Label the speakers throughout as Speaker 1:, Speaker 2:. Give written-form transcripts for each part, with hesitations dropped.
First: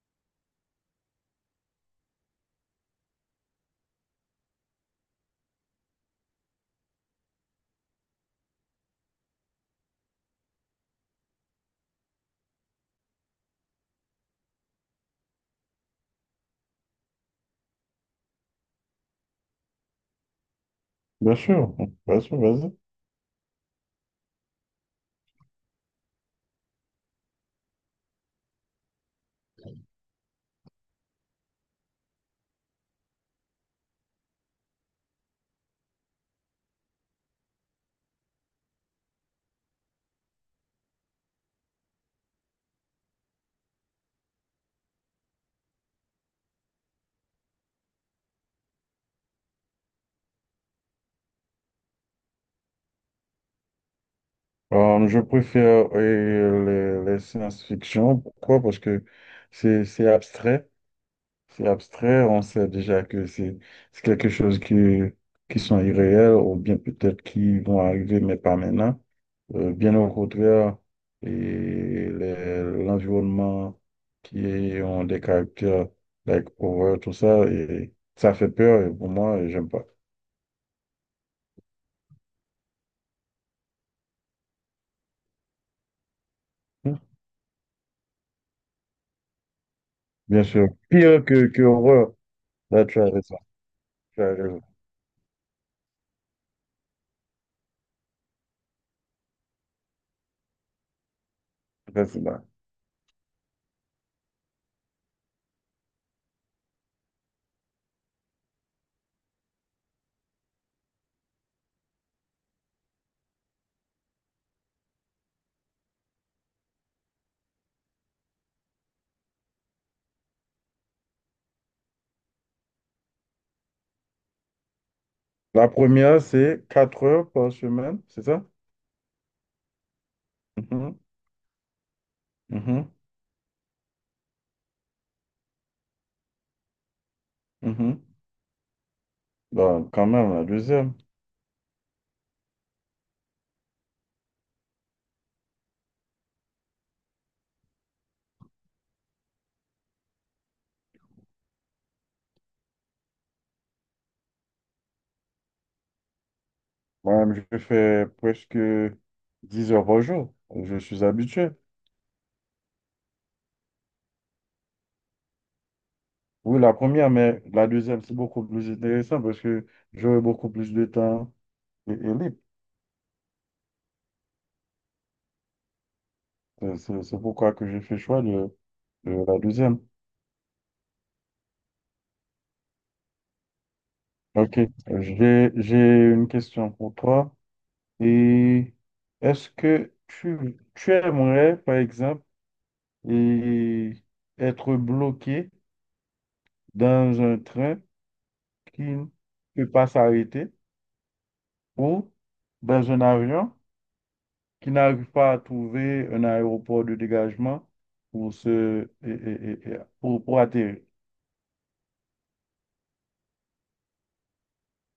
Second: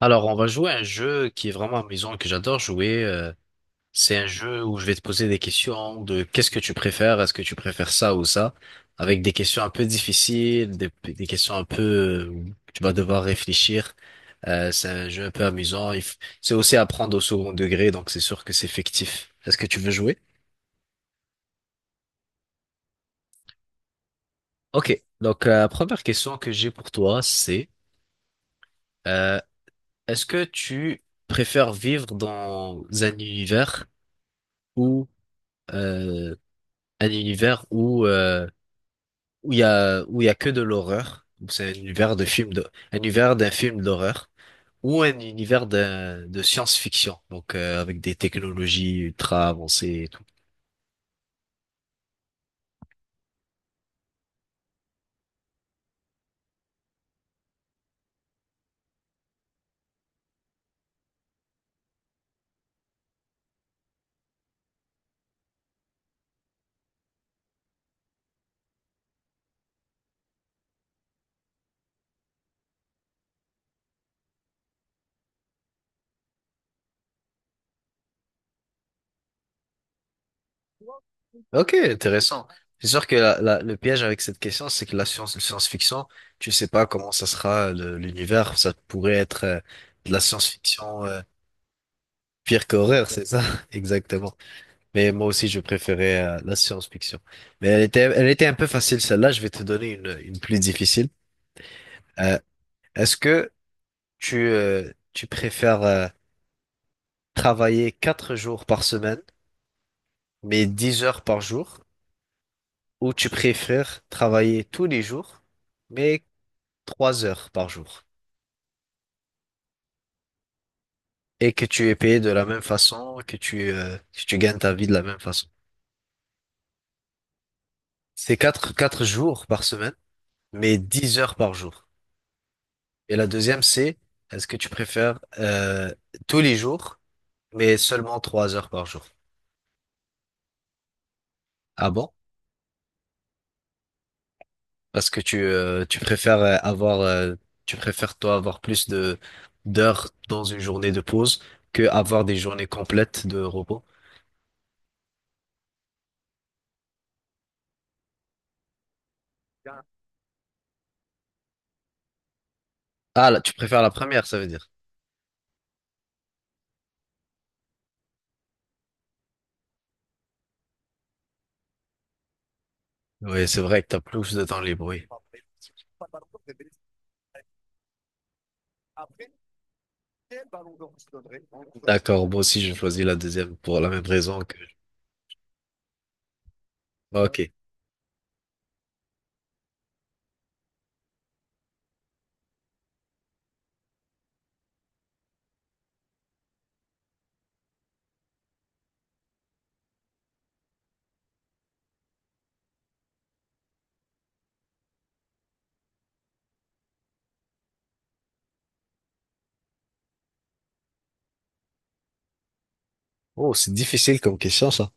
Speaker 1: Alors, on va jouer à un jeu qui est vraiment amusant, que j'adore jouer. C'est un jeu où je vais te poser des questions de qu'est-ce que tu préfères, est-ce que tu préfères ça ou ça, avec des questions un peu difficiles, des questions un peu où tu vas devoir réfléchir. C'est un jeu un peu amusant. C'est aussi à prendre au second degré, donc c'est sûr que c'est fictif. Est-ce que tu veux jouer?
Speaker 2: Bien sûr, bien sûr, vas-y.
Speaker 1: Ok, donc la première question que j'ai pour toi, c'est euh, est-ce que tu préfères vivre dans où euh, un univers où où il y a où il y a que de l'horreur. Donc c'est un univers de film de un univers d'un film d'horreur ou un univers de science-fiction. Donc avec des technologies ultra avancées et tout.
Speaker 2: Je préfère les science-fiction. Pourquoi? Parce que c'est abstrait. C'est abstrait. On sait déjà que c'est quelque chose qui sont irréels ou bien peut-être qui vont arriver, mais pas maintenant. Bien au contraire, et l'environnement ont des caractères, like horreur, tout ça, et ça fait peur. Et pour moi, j'aime pas.
Speaker 1: Ok, intéressant. C'est sûr que le piège avec cette question, c'est que la science, le science-fiction, tu sais pas
Speaker 2: Hmm.
Speaker 1: comment ça sera l'univers. Ça pourrait être de la
Speaker 2: Bien sûr.
Speaker 1: science-fiction
Speaker 2: Pire que horreur.
Speaker 1: pire
Speaker 2: That's
Speaker 1: qu'horreur,
Speaker 2: right.
Speaker 1: c'est ça?
Speaker 2: Tu
Speaker 1: Exactement.
Speaker 2: raison.
Speaker 1: Mais moi aussi, je préférais la science-fiction. Mais elle était un peu facile, celle-là. Je vais te donner une plus difficile.
Speaker 2: Vas-y,
Speaker 1: Euh,
Speaker 2: bah.
Speaker 1: Est-ce que tu préfères travailler 4 jours par semaine, mais 10 heures par jour, ou tu préfères travailler tous les jours, mais 3 heures par jour, et que tu es payé de la même façon, que tu gagnes ta vie de la même façon?
Speaker 2: La première, c'est 4 heures par semaine, c'est
Speaker 1: C'est
Speaker 2: ça?
Speaker 1: quatre jours par semaine, mais
Speaker 2: Mhm,
Speaker 1: 10 heures par jour.
Speaker 2: mhm,
Speaker 1: Et la deuxième, c'est est-ce que tu préfères tous les jours, mais
Speaker 2: mhm.
Speaker 1: seulement 3 heures par jour?
Speaker 2: Bah, quand même, la deuxième.
Speaker 1: Ah bon? Parce que tu préfères avoir tu préfères toi avoir plus de d'heures dans une journée de pause que avoir des journées complètes de repos.
Speaker 2: Moi-même, je fais presque 10 heures par jour. Je suis habitué.
Speaker 1: Ah là, tu préfères la première, ça veut dire.
Speaker 2: Oui, la première, mais la deuxième, c'est beaucoup plus intéressant parce que j'aurai beaucoup plus de temps et libre.
Speaker 1: Oui, c'est vrai que t'as plus de temps libre, oui.
Speaker 2: C'est pourquoi que j'ai fait choix de la deuxième.
Speaker 1: D'accord, moi aussi je choisis la deuxième pour la même raison que.
Speaker 2: OK. J'ai une question pour toi.
Speaker 1: Ok.
Speaker 2: Et est-ce que tu aimerais, par exemple, et être bloqué dans un train qui ne peut pas s'arrêter ou dans un avion qui n'arrive pas à trouver un aéroport de dégagement pour se, et- pour atterrir.
Speaker 1: Oh, c'est difficile comme question, ça.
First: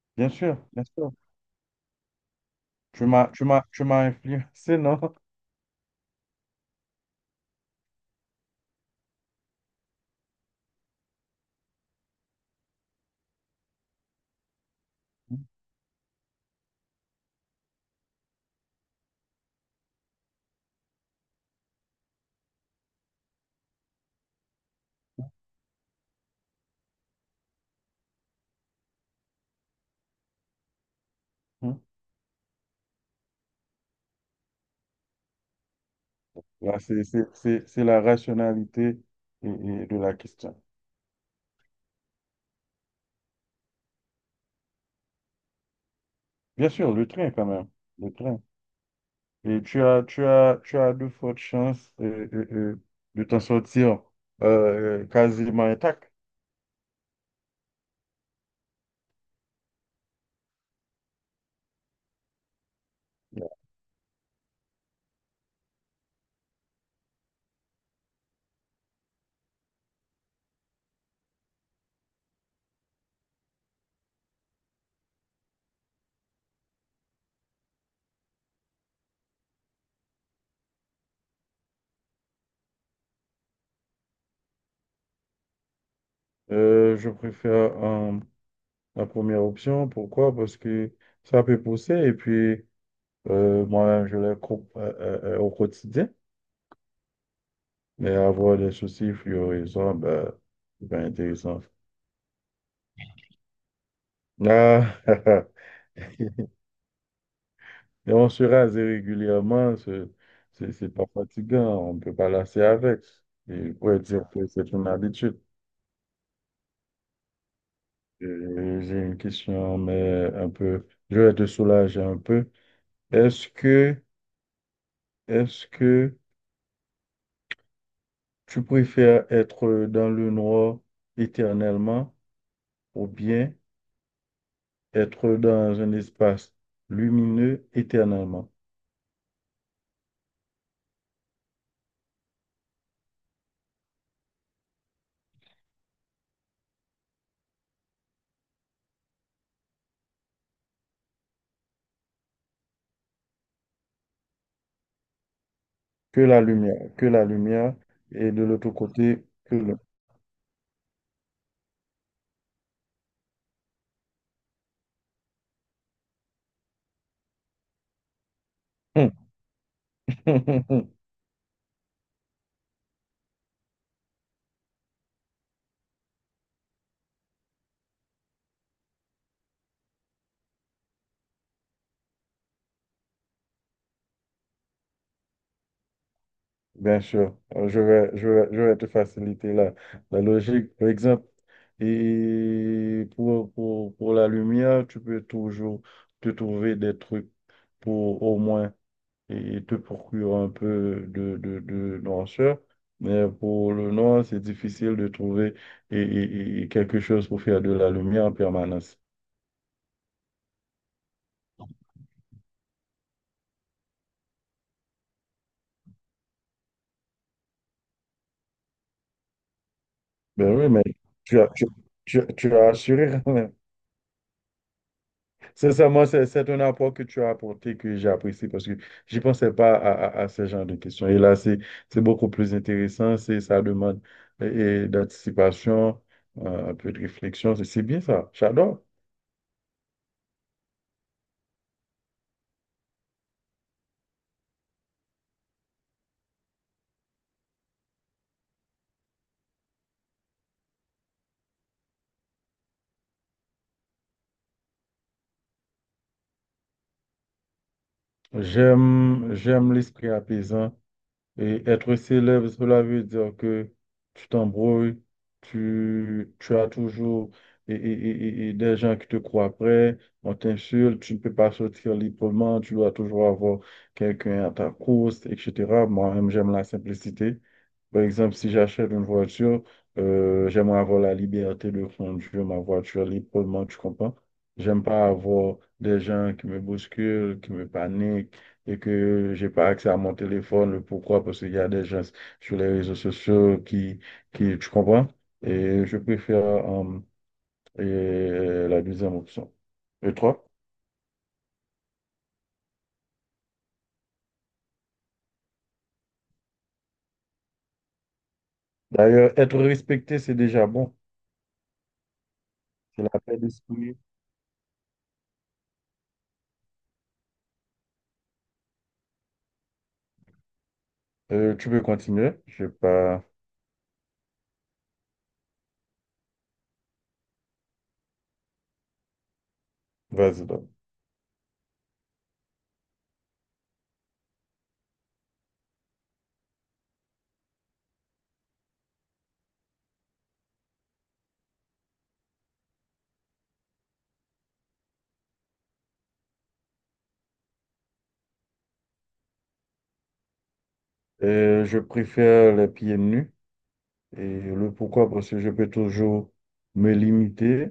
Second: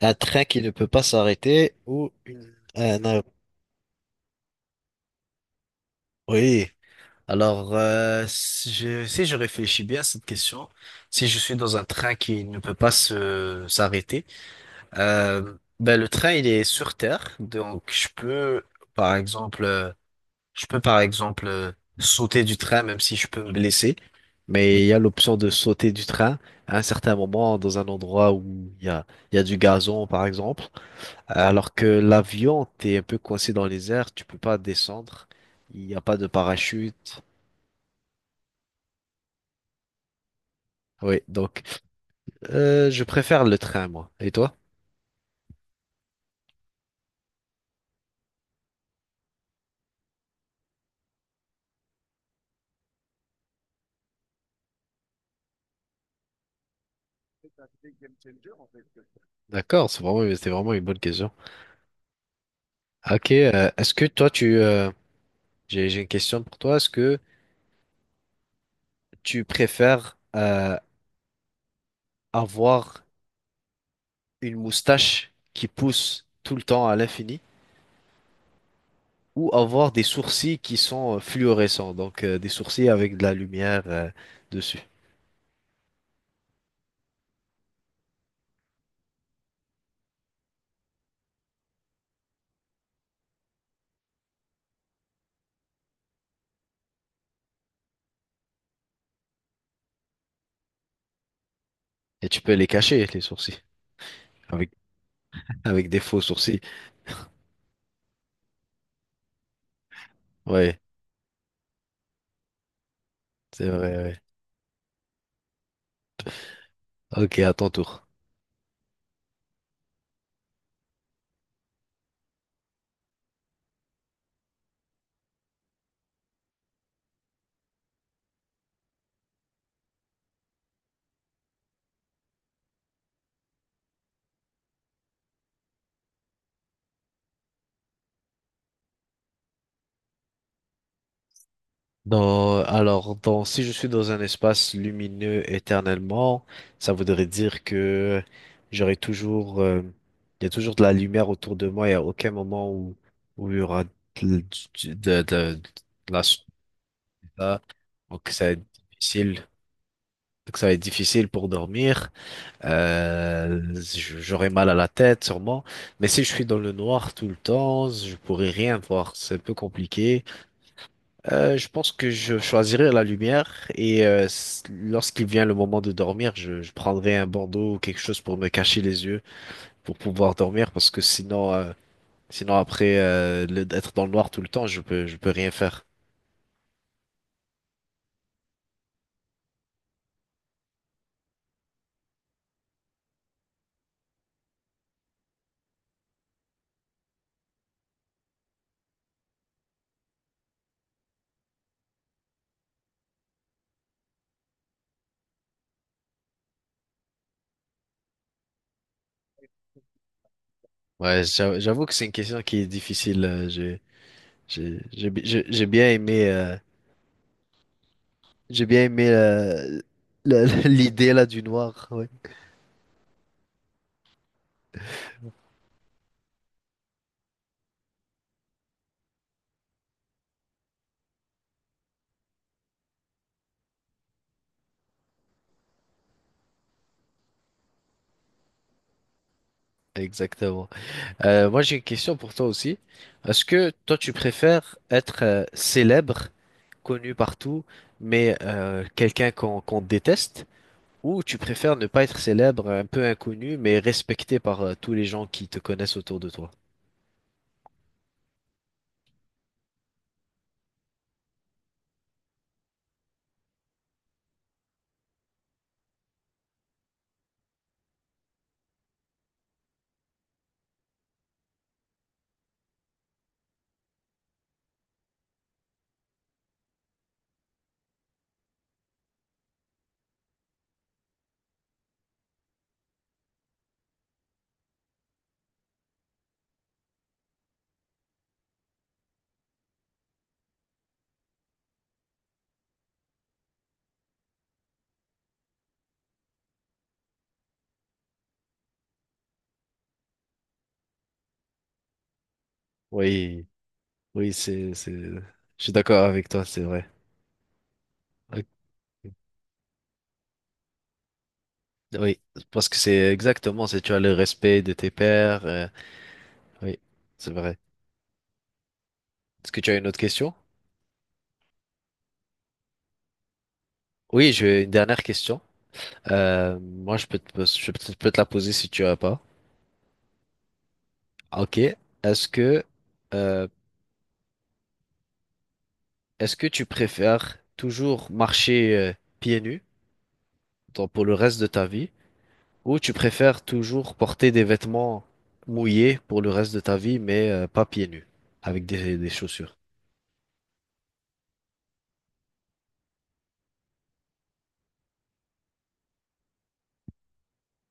Speaker 1: Un
Speaker 2: Bien
Speaker 1: train
Speaker 2: sûr,
Speaker 1: qui ne
Speaker 2: bien
Speaker 1: peut pas
Speaker 2: sûr.
Speaker 1: s'arrêter ou un aé-.
Speaker 2: Tu m'as influencé, non?
Speaker 1: Oui. Alors, si je réfléchis bien à cette question, si je suis dans un train qui ne peut pas se s'arrêter, ben le train il est sur terre, donc je peux, par exemple, je peux par exemple sauter du train même si je peux me blesser, mais il y a l'option de sauter du train à un certain moment dans un endroit où il y a du gazon par exemple. Alors
Speaker 2: Hein?
Speaker 1: que l'avion, t'es un peu coincé dans les airs, tu peux pas descendre, il n'y a pas de
Speaker 2: Là,
Speaker 1: parachute.
Speaker 2: c'est la rationalité et de la question.
Speaker 1: Oui, donc je préfère le train, moi. Et toi?
Speaker 2: Bien sûr, le train quand même. Le train. Tu as de fortes chances de t'en sortir quasiment intact.
Speaker 1: D'accord, c'est vraiment une bonne question. Ok, est-ce que toi, j'ai une question pour toi. Est-ce que tu préfères avoir une moustache qui pousse tout le temps à l'infini? Ou avoir des sourcils qui sont fluorescents, donc des sourcils avec de la lumière dessus.
Speaker 2: Je préfère la première option. Pourquoi? Parce que ça peut pousser et puis moi, je les coupe au quotidien. Mais avoir des soucis fluorescents, ben, c'est pas intéressant.
Speaker 1: Et tu peux les cacher, les sourcils, avec,
Speaker 2: Ah,
Speaker 1: avec des faux sourcils.
Speaker 2: et on se rase régulièrement. c'est
Speaker 1: Ouais,
Speaker 2: c'est pas fatigant, on ne peut pas lasser avec.
Speaker 1: c'est
Speaker 2: Et on
Speaker 1: vrai,
Speaker 2: pourrait
Speaker 1: ouais.
Speaker 2: dire que c'est une habitude.
Speaker 1: Ok, à ton tour.
Speaker 2: J'ai une question, mais un peu, je vais te soulager un peu. Est-ce que, est-ce que tu préfères être dans le noir éternellement ou bien être dans un espace lumineux éternellement?
Speaker 1: Dans- alors, dans, si je suis dans un espace lumineux éternellement, ça voudrait dire que j'aurai toujours, il y a toujours de la lumière autour de moi, il n'y a aucun moment où, où il y aura de, de la... s-
Speaker 2: Que la
Speaker 1: là.
Speaker 2: lumière
Speaker 1: Donc,
Speaker 2: est de
Speaker 1: ça va être
Speaker 2: l'autre côté
Speaker 1: difficile.
Speaker 2: que
Speaker 1: Donc ça va être difficile pour dormir. J'aurai mal à la tête sûrement. Mais si je suis dans le noir tout le temps, je pourrai rien
Speaker 2: le...
Speaker 1: voir. C'est un peu compliqué. Je pense que je choisirai la lumière et lorsqu'il vient le moment de dormir, je prendrai un bandeau ou quelque chose pour me cacher les yeux pour pouvoir dormir parce que sinon, sinon après d'être dans le noir tout le temps, je peux rien faire.
Speaker 2: Bien sûr. Je vais te faciliter la, la logique. Par exemple, et pour la lumière, tu peux toujours te trouver des trucs pour au moins et te procurer un peu de noirceur. Mais pour le noir, c'est difficile de trouver et quelque chose pour faire de la lumière en permanence.
Speaker 1: Ouais, j'avoue que c'est une question qui est difficile. J'ai bien aimé. J'ai bien aimé
Speaker 2: Ben oui, mais
Speaker 1: l'idée là
Speaker 2: tu
Speaker 1: du
Speaker 2: as, tu,
Speaker 1: noir, ouais.
Speaker 2: tu as assuré. Sincèrement, c'est un apport que tu as apporté que j'apprécie parce que je pensais pas à, à ce genre de questions. Et là, c'est beaucoup plus intéressant, c'est ça demande d'anticipation, un peu de réflexion. C'est bien ça, j'adore.
Speaker 1: Exactement. Moi, j'ai une question pour toi aussi. Est-ce que toi, tu préfères être célèbre, connu partout, mais quelqu'un qu'on déteste, ou tu préfères ne pas être célèbre, un peu inconnu, mais respecté par tous les gens qui te connaissent autour de toi?
Speaker 2: J'aime l'esprit apaisant. Et être célèbre, cela veut dire que tu t'embrouilles, tu as toujours et des gens qui te croient prêt, on t'insulte, tu ne peux pas sortir librement, tu dois toujours avoir quelqu'un à ta course, etc. Moi-même, j'aime la simplicité. Par exemple, si j'achète une voiture, j'aimerais avoir la liberté de conduire ma voiture librement, tu comprends? J'aime pas avoir des gens qui me bousculent, qui me paniquent et que j'ai pas accès à mon téléphone. Pourquoi? Parce qu'il y a des gens sur les réseaux sociaux qui, tu comprends? Et je préfère et la deuxième option. Et toi?
Speaker 1: Oui, oui, je suis d'accord avec toi, c'est vrai. Ok.
Speaker 2: D'ailleurs, être respecté, c'est déjà bon.
Speaker 1: Oui, parce que
Speaker 2: C'est
Speaker 1: c'est
Speaker 2: la paix
Speaker 1: exactement, c'est tu
Speaker 2: d'esprit.
Speaker 1: as le respect de tes pairs. Oui, c'est vrai. Est-ce que tu as une autre question?
Speaker 2: Tu peux continuer. Je pas.
Speaker 1: Oui, j'ai une dernière question. Moi, je peux te la poser si tu as pas.
Speaker 2: Vas-y donc.
Speaker 1: Ok. Est-ce que euh, est-ce que tu préfères toujours marcher pieds nus donc pour le reste de ta vie ou tu préfères toujours porter des vêtements mouillés pour le reste de ta vie mais pas pieds nus avec des chaussures?
Speaker 2: Je préfère les pieds nus. Et le pourquoi? Parce que je peux toujours me limiter,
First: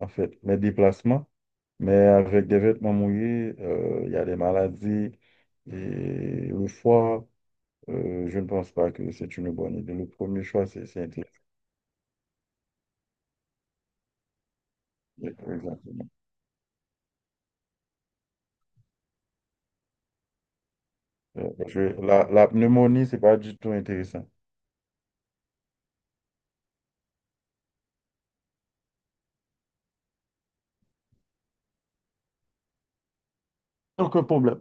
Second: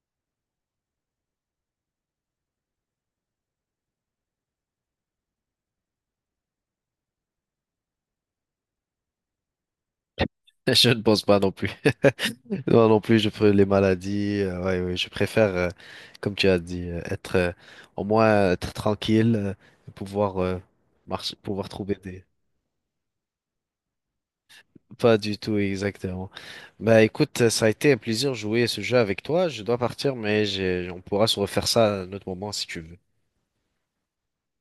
Speaker 2: en fait, mes déplacements. Mais avec des vêtements mouillés, il y a des maladies. Et le foie, je ne pense pas que c'est une bonne idée. Le premier choix, c'est
Speaker 1: Je
Speaker 2: c'est
Speaker 1: ne pense
Speaker 2: intéressant.
Speaker 1: pas non plus. Moi non plus, je préfère les maladies. Ouais, ouais,
Speaker 2: Exactement.
Speaker 1: comme tu as dit, être au moins être tranquille, et pouvoir marcher, pouvoir
Speaker 2: Parce que
Speaker 1: trouver des.
Speaker 2: la pneumonie, c'est pas du tout intéressant.
Speaker 1: Pas du tout, exactement. Bah écoute, ça a été un plaisir de jouer à ce jeu avec toi. Je dois partir, mais j'ai- on pourra se refaire ça à un autre moment si tu veux.
Speaker 2: Aucun problème.